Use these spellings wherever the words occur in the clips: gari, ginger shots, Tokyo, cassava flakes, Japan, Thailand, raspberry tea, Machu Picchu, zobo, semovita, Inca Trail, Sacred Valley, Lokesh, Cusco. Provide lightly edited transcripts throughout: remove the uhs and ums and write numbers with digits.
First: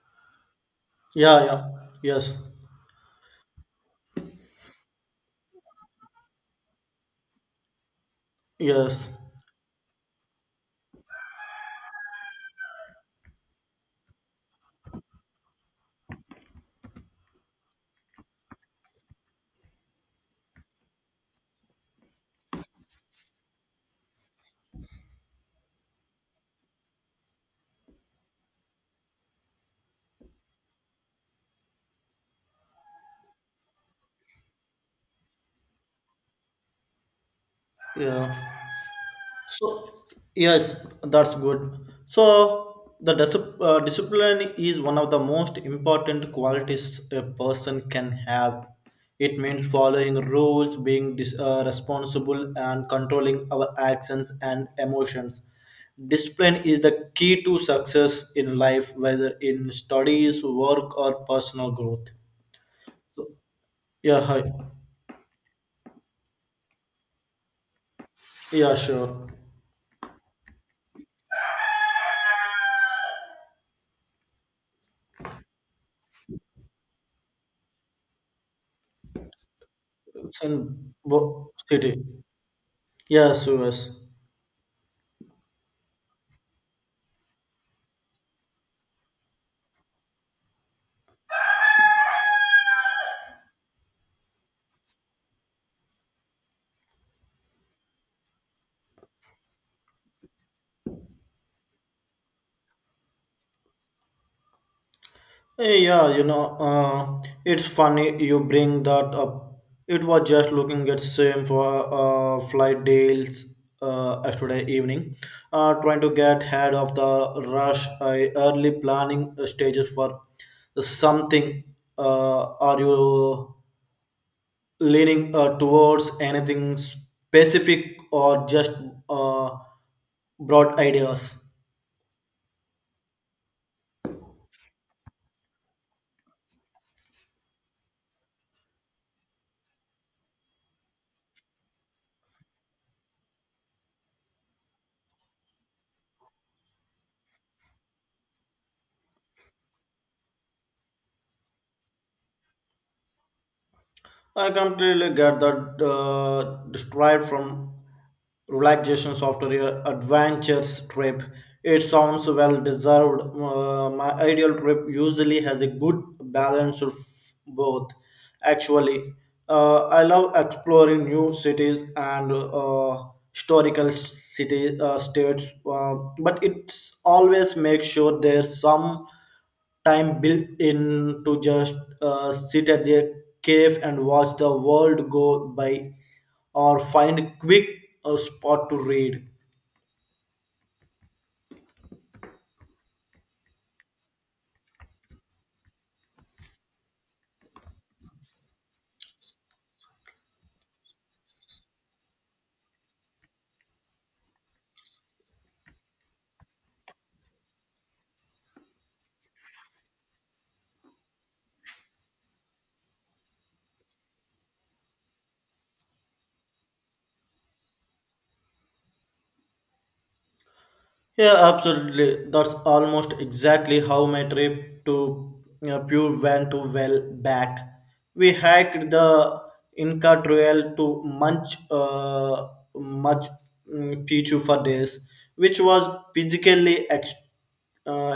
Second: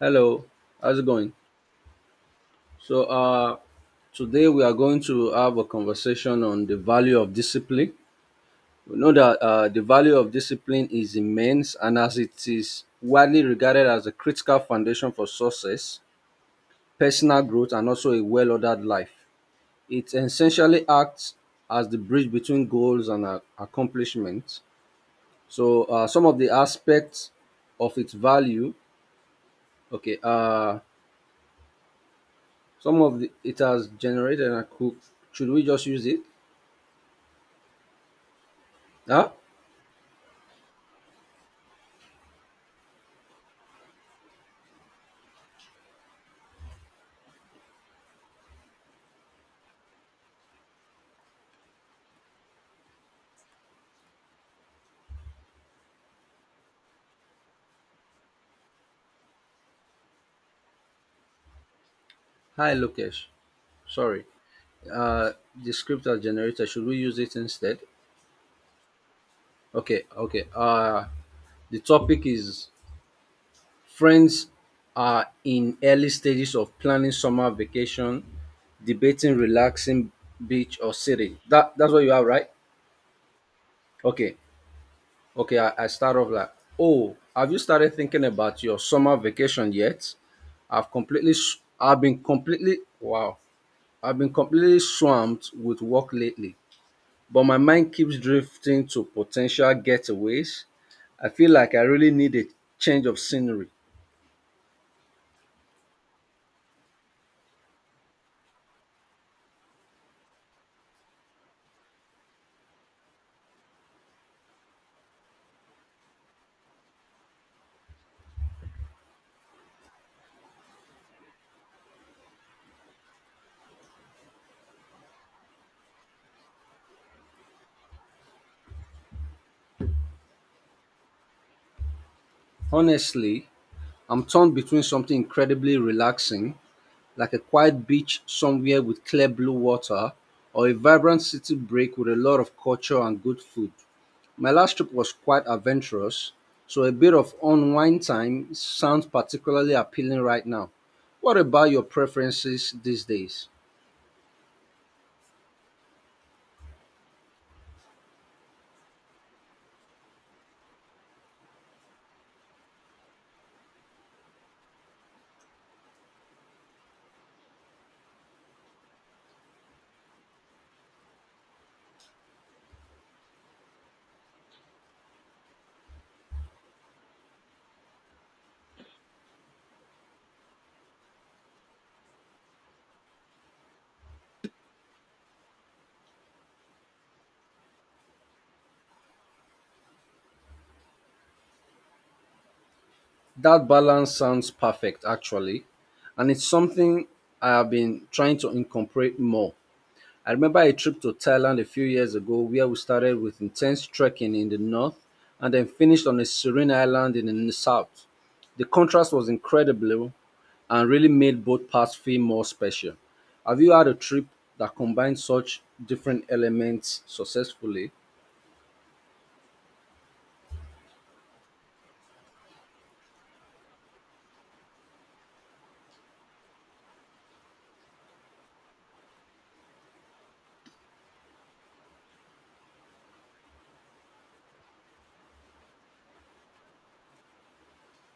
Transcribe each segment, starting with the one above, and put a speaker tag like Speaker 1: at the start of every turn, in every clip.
Speaker 1: Hello, how's it going?
Speaker 2: Yeah, yeah, yes,
Speaker 1: So, uh, Today we are going to have a conversation on the value of discipline. We
Speaker 2: yes,
Speaker 1: know that the value of discipline is immense, and as it is widely regarded as a critical foundation for success, personal growth, and also a well ordered life, it essentially acts as the bridge between goals and accomplishments. Some of the aspects of its value, okay, Some of the, it has generated and cooked. Should we just use it?
Speaker 2: yeah.
Speaker 1: Huh?
Speaker 2: So, yes, that's good. So, the discipline is one of the most important qualities a person can have. It means following rules, being responsible, and controlling our actions and emotions. Discipline is the key to success in life, whether in studies, work, or personal growth.
Speaker 1: Hi, Lokesh.
Speaker 2: Yeah,
Speaker 1: Sorry.
Speaker 2: hi.
Speaker 1: Uh, the script has generated. Should we use it instead?
Speaker 2: Yeah, sure.
Speaker 1: Okay, okay. The topic is friends are in early stages of planning summer vacation, debating relaxing
Speaker 2: Sun
Speaker 1: beach or city. That
Speaker 2: City.
Speaker 1: that's what you have, right?
Speaker 2: Yes, yes.
Speaker 1: Okay. Okay, I start off like, oh, have you started thinking about your summer vacation yet? I've completely, s- I've been completely, wow, I've been completely swamped with work lately, but my mind keeps drifting to potential getaways. I feel like I really need a change of scenery.
Speaker 2: Hey, yeah, it's funny you bring that up. It was just looking at same for flight deals yesterday evening, trying to get ahead of the rush. I early planning stages for something. Are you leaning towards anything specific or just uh, broad ideas?
Speaker 1: Honestly, I'm torn between something incredibly relaxing like a quiet beach somewhere with clear blue water, or a vibrant city break with a lot of culture and good food. My last trip was quite adventurous, so a bit of unwind time sounds particularly appealing right now. What about your preferences these days?
Speaker 2: I completely get that described from relaxation after your adventures trip. It sounds well deserved. My ideal trip usually has a good balance of both. Actually, I love exploring new cities and historical city states, but it's always make sure there's some time built in to just sit at their cave and watch the world go by or find a quick spot to read.
Speaker 1: That balance sounds perfect, actually, and it's something I have been trying to incorporate more. I remember a trip to Thailand a few years ago where we started with intense trekking in the north and then finished on a serene island in the south. The contrast was incredible and really made both parts feel more special. Have you had a trip that combined such different elements successfully?
Speaker 2: Yeah, absolutely. That's almost exactly how my trip to Pure went to well back. We hiked the Inca Trail to Machu Picchu for days, which was physically uh,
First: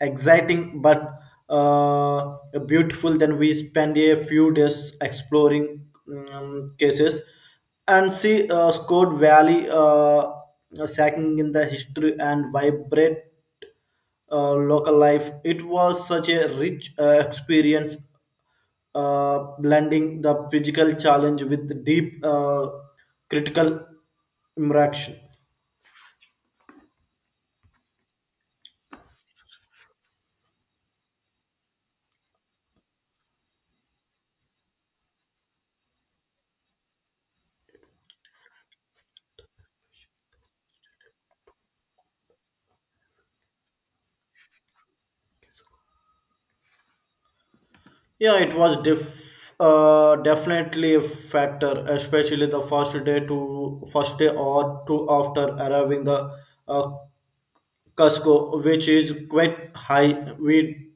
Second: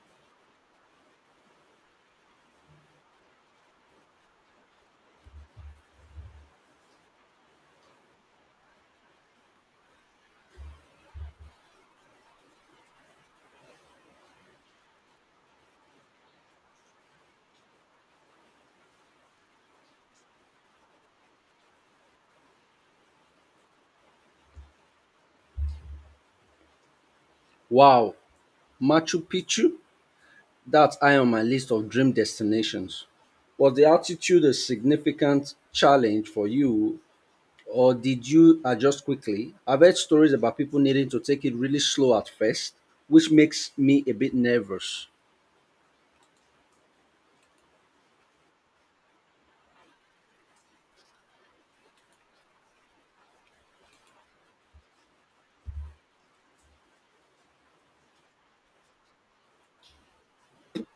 Speaker 2: exciting but uh, beautiful. Then we spend a few days exploring cases and see Scott Valley sacking in the history and vibrant local life. It was such a rich experience, blending the physical challenge with deep critical interaction.
Speaker 1: Wow, Machu Picchu? That's high on my list of dream destinations. Was the altitude a significant challenge for you or did you adjust quickly? I've heard stories about people needing to take it really slow at first, which makes me a bit nervous.
Speaker 2: Yeah, it was definitely a factor, especially the first day or two after arriving the uh, Cusco, which is quite high. We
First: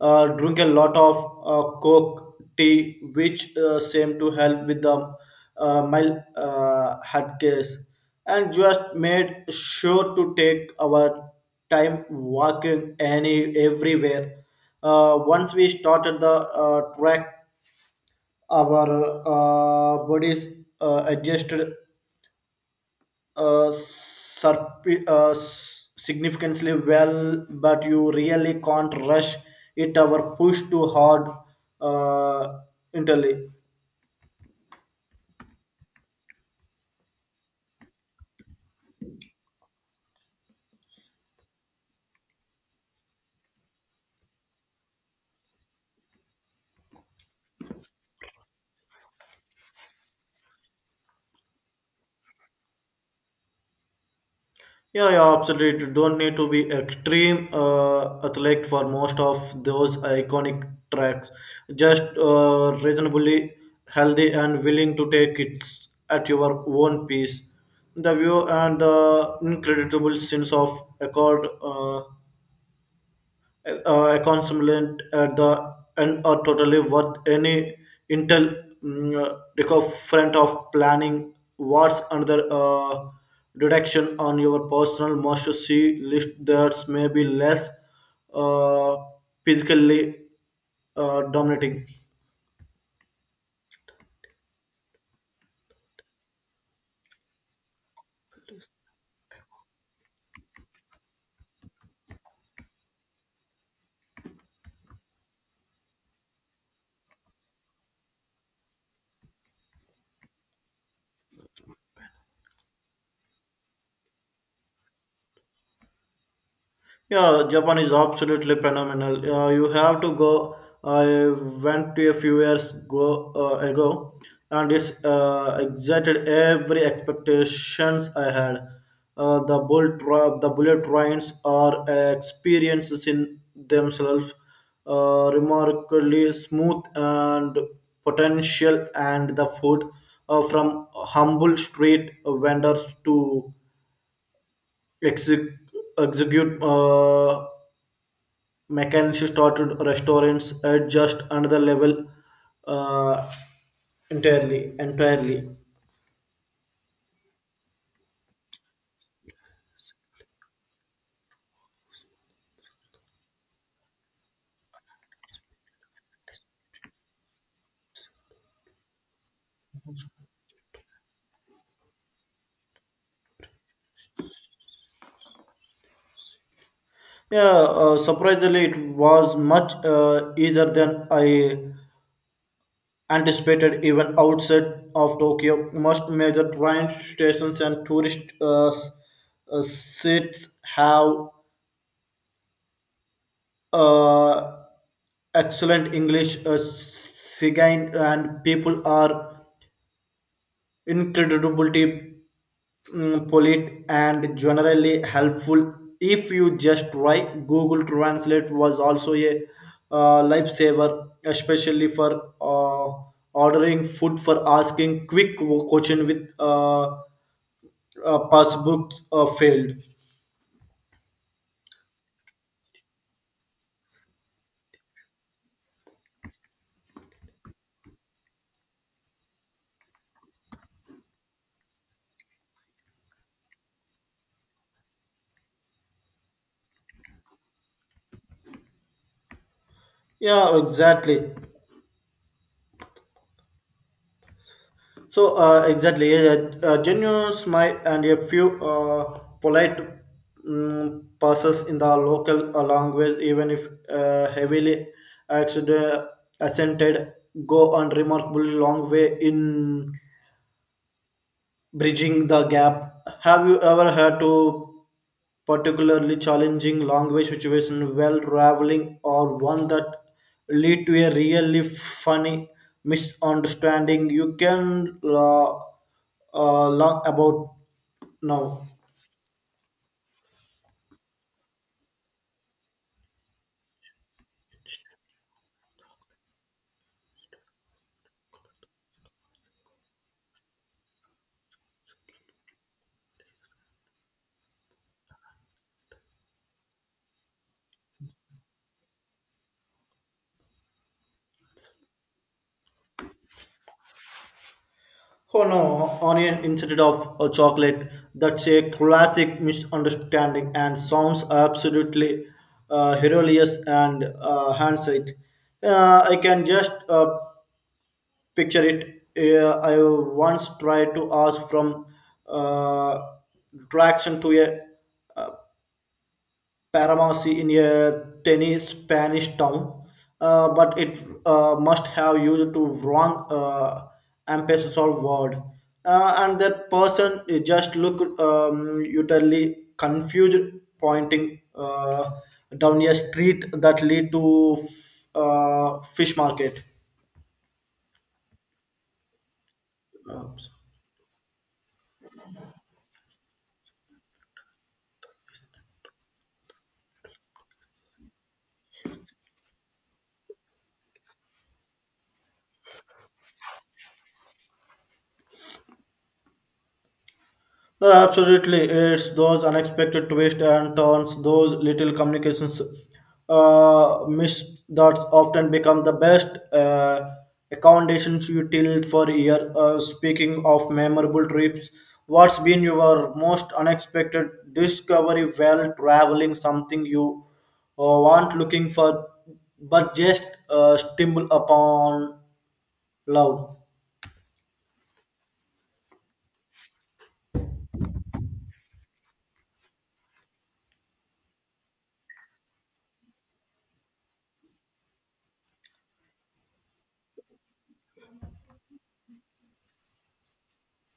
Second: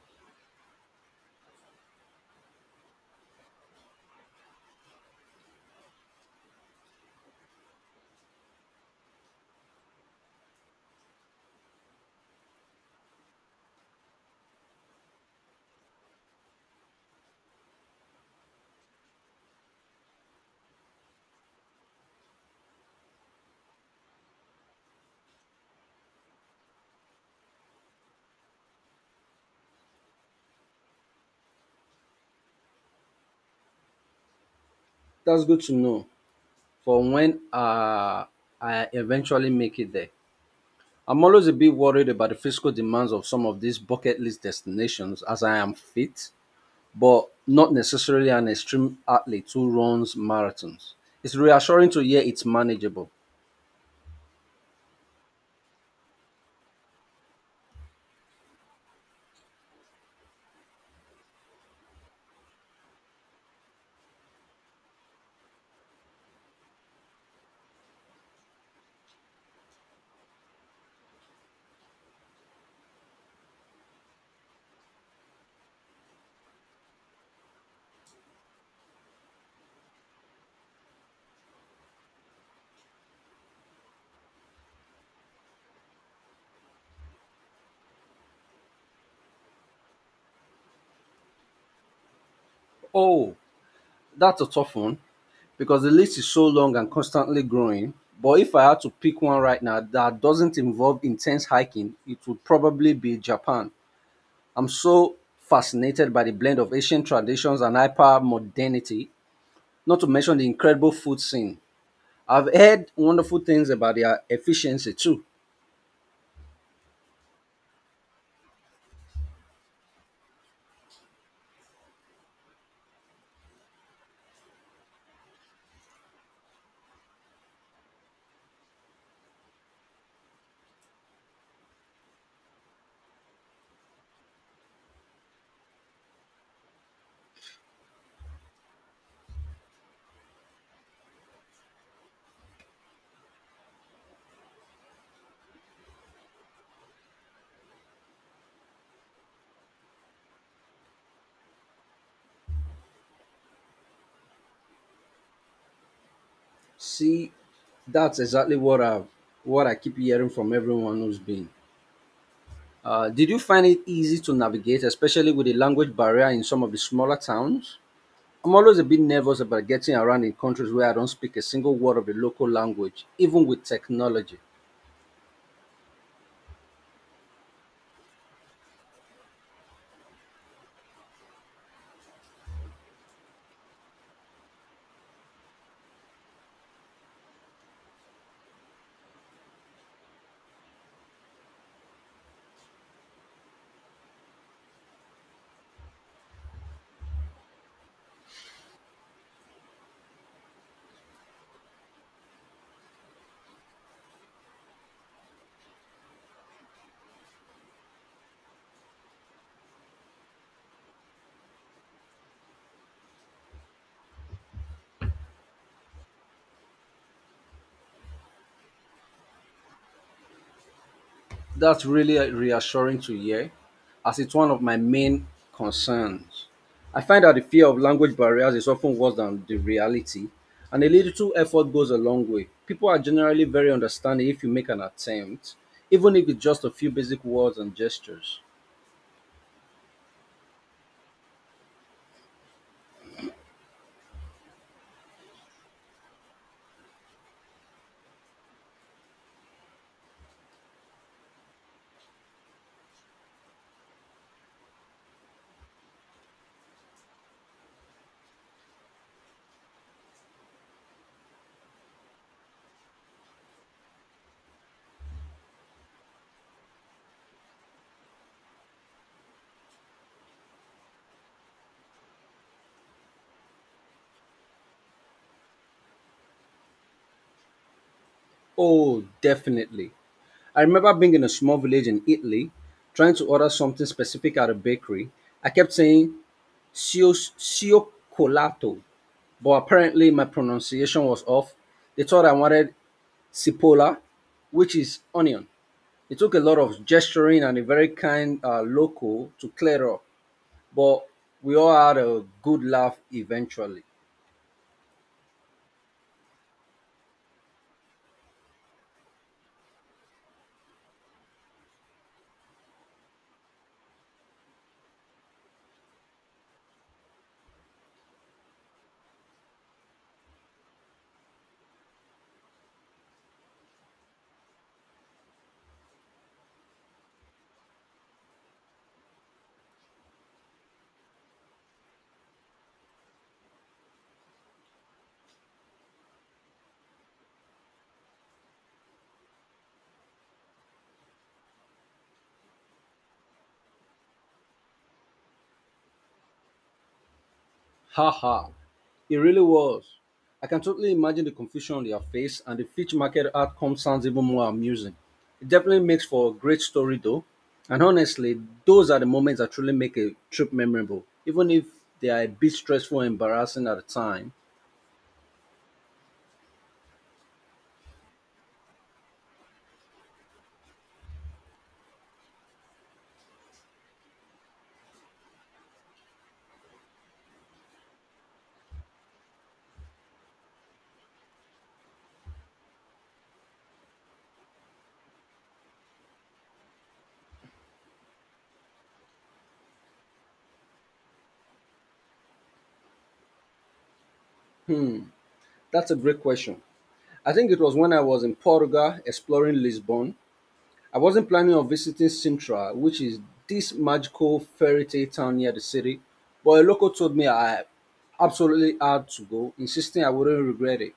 Speaker 2: drink a lot of Coke tea, which seemed to help with the mild heart case, and just made sure to take our time walking any everywhere. Once we started the track our bodies adjusted uh, significantly well, but you really can't rush it or push too hard uh, internally.
Speaker 1: That's good to know for when I eventually make it there. I'm always a bit worried about the physical demands of some of these bucket list destinations as I am fit, but not necessarily an extreme athlete who runs marathons. It's reassuring to hear it's manageable.
Speaker 2: Yeah, yeah, absolutely. Don't need to be extreme athlete for most of those iconic tracks. Just reasonably healthy and willing to take it at your own pace. The view and the incredible sense of accord accomplishment at the end are totally worth any intel mm, uh, front of planning what's another reduction on your personal must see list that's maybe less uh, physically dominating.
Speaker 1: Oh, that's a tough one because the list is so long and constantly growing. But if I had to pick one right now that doesn't involve intense hiking, it would probably be Japan. I'm so fascinated by the blend of ancient traditions and hyper modernity, not to mention the incredible food scene. I've heard wonderful things about their efficiency too.
Speaker 2: Yeah, Japan is absolutely phenomenal. You have to go. I went to a few years ago, and it's excited every expectations I had. The bullet trains are experiences in themselves, remarkably smooth and potential, and the food from humble street vendors to exec- execute. Mechanics started restaurants at just another level uh, entirely.
Speaker 1: See, that's exactly what I keep hearing from everyone who's been. Did you find it easy to navigate, especially with the language barrier in some of the smaller towns? I'm always a bit nervous about getting around in countries where I don't speak a single word of the local language, even with technology.
Speaker 2: Yeah, surprisingly it was much easier than I anticipated, even outside of Tokyo. Most major train stations and tourist seats have uh, excellent English sign, and people are incredibly polite and generally helpful if you just try. Google Translate was also a lifesaver, especially for uh, ordering food, for asking quick question with passbooks failed.
Speaker 1: That's really reassuring to hear, as it's one of my main concerns. I find that the fear of language barriers is often worse than the reality, and a little effort goes a long way. People are generally very understanding if you make an attempt, even if it's just a few basic words and gestures.
Speaker 2: Yeah, exactly. So exactly, yeah, yeah, a genuine smile and a few polite passes in the local language, even if heavily accent- accented, go a remarkably long way in bridging the gap. Have you ever had to particularly challenging language situation while traveling, or one that lead to a really funny misunderstanding you can learn about now?
Speaker 1: Oh, definitely. I remember being in a small village in Italy, trying to order something specific at a bakery. I kept saying "sio sio colato," but apparently my pronunciation was off. They thought I wanted cipolla, which is onion. It took a lot of gesturing and a very kind local to clear up, but we all had a good laugh eventually.
Speaker 2: Oh no, onion instead of a chocolate, that's a classic misunderstanding and sounds absolutely hilarious and hindsight. I can just picture it. I once tried to ask from uh, traction to a uh, paramountcy in a tiny Spanish town, but it must have used to wrong emphasis or word, and that person just looked utterly confused, pointing down a street that lead to fish market.
Speaker 1: Haha, it really was.
Speaker 2: Uh,
Speaker 1: I can totally imagine the confusion on their face, and the Fitch market outcome sounds even more amusing. It definitely makes for a great story, though. And honestly, those are the moments that truly make a trip memorable, even if they are a bit stressful and embarrassing at the time.
Speaker 2: Absolutely, it's those unexpected twists and turns, those little communications miss that often become the best accommodations you till for a year. Speaking of memorable trips, what's been your most unexpected discovery while traveling? Something you weren't looking for, but just stumble upon love.
Speaker 1: That's a great question. I think it was when I was in Portugal exploring Lisbon. I wasn't planning on visiting Sintra, which is this magical fairy tale town near the city, but a local told me I absolutely had to go, insisting I wouldn't regret it.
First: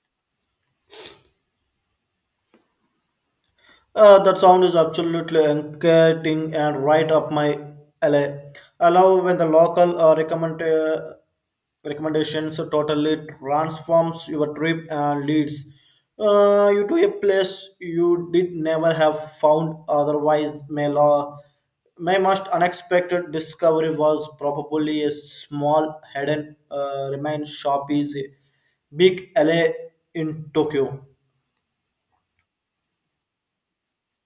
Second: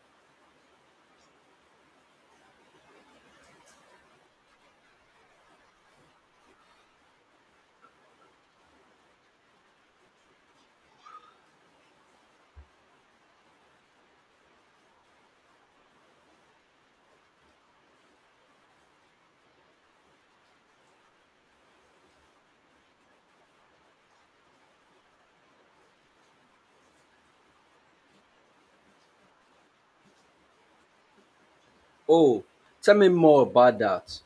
Speaker 2: That sound is absolutely engaging and right up my alley. I love when the local recommendations totally transforms your trip and leads you to a place you did never have found otherwise. My most unexpected discovery was probably a small hidden remain shop is a big alley in Tokyo.
Speaker 1: Oh, tell me more about that.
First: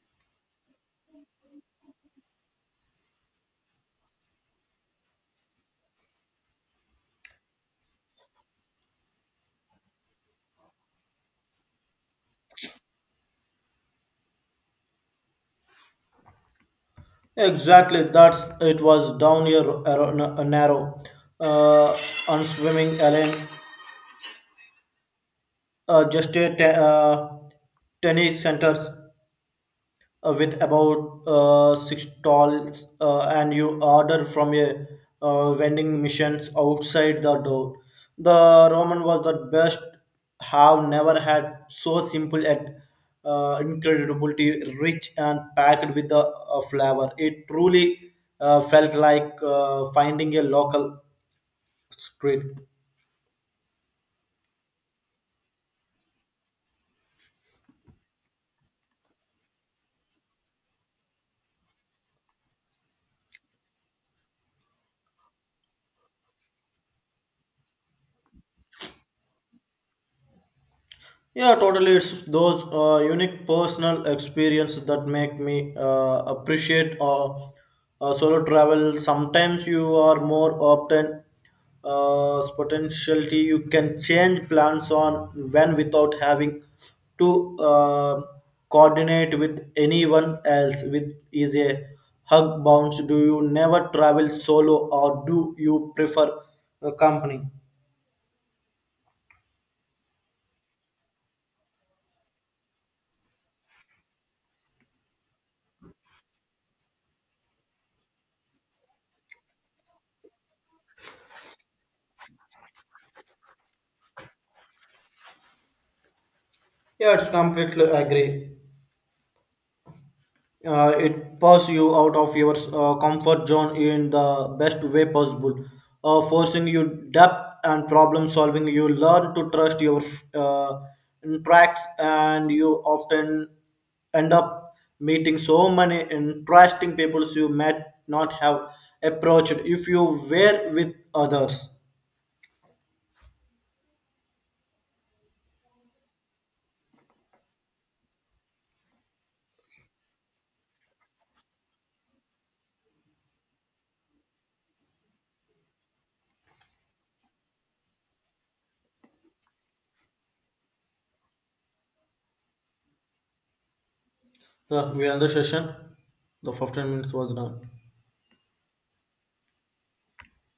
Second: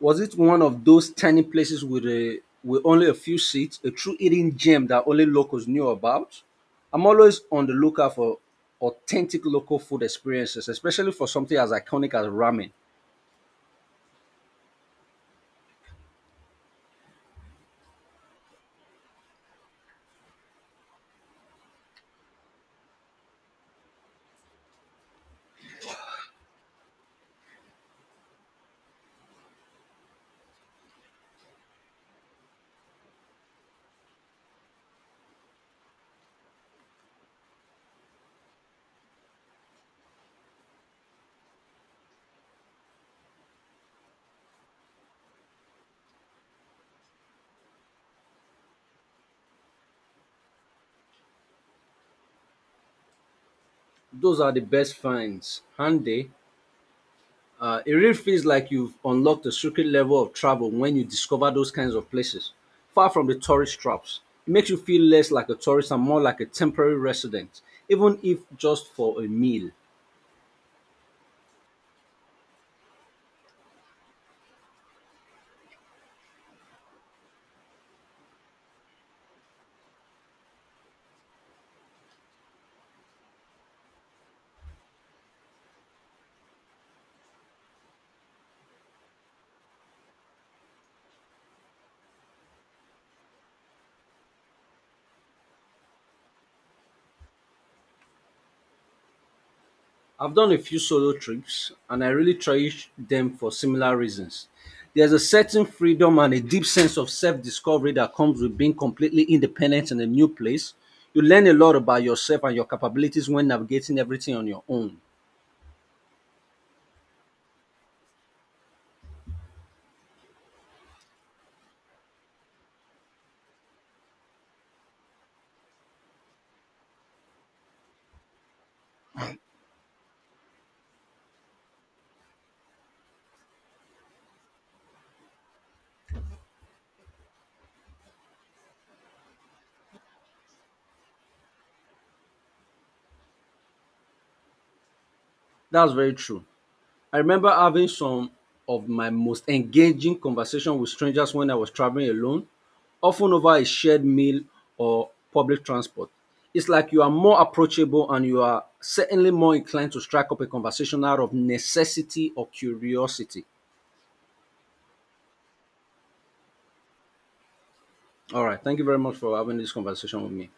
Speaker 1: Was it one of those tiny places with only a few seats, a true hidden gem that only locals knew about? I'm always on the lookout for authentic local food experiences, especially for something as iconic as ramen.
Speaker 2: Exactly, that's it was down here narrow, uh, on swimming lane, just a tennis centers with about six stalls, and you order from a vending machines outside the door. The Roman was the best. Have never had so simple and incredibly rich and packed with the flavor. It truly felt like finding a local street.
Speaker 1: Those are the best finds, handy. It really feels like you've unlocked a secret level of travel when you discover those kinds of places, far from the tourist traps. It makes you feel less like a tourist and more like a temporary resident, even if just for a meal.
Speaker 2: Yeah, totally. It's those unique personal experiences that make me appreciate solo travel. Sometimes you are more often potentiality. You can change plans on when without having to coordinate with anyone else. With is a hug bounce. Do you never travel solo, or do you prefer a company?
Speaker 1: I've done a few solo trips and I really cherish them for similar reasons. There's a certain freedom and a deep sense of self discovery that comes with being completely independent in a new place. You learn a lot about yourself and your capabilities when navigating everything on your own.
Speaker 2: Yeah, it's completely agree. It pushes you out of your comfort zone in the best way possible, forcing you depth and problem solving. You learn to trust your uh, interacts, and you often end up meeting so many interesting people you might not have approached if you were with others.
Speaker 1: That's very true. I remember having some of my most engaging conversations with strangers when I was traveling alone, often over a shared meal or public transport. It's like you are more approachable and you are certainly more inclined to strike up a conversation out of necessity or curiosity.
Speaker 2: Yeah, we end the session. The 15 minutes was done.
Speaker 1: All right, thank you very much for having this conversation with me.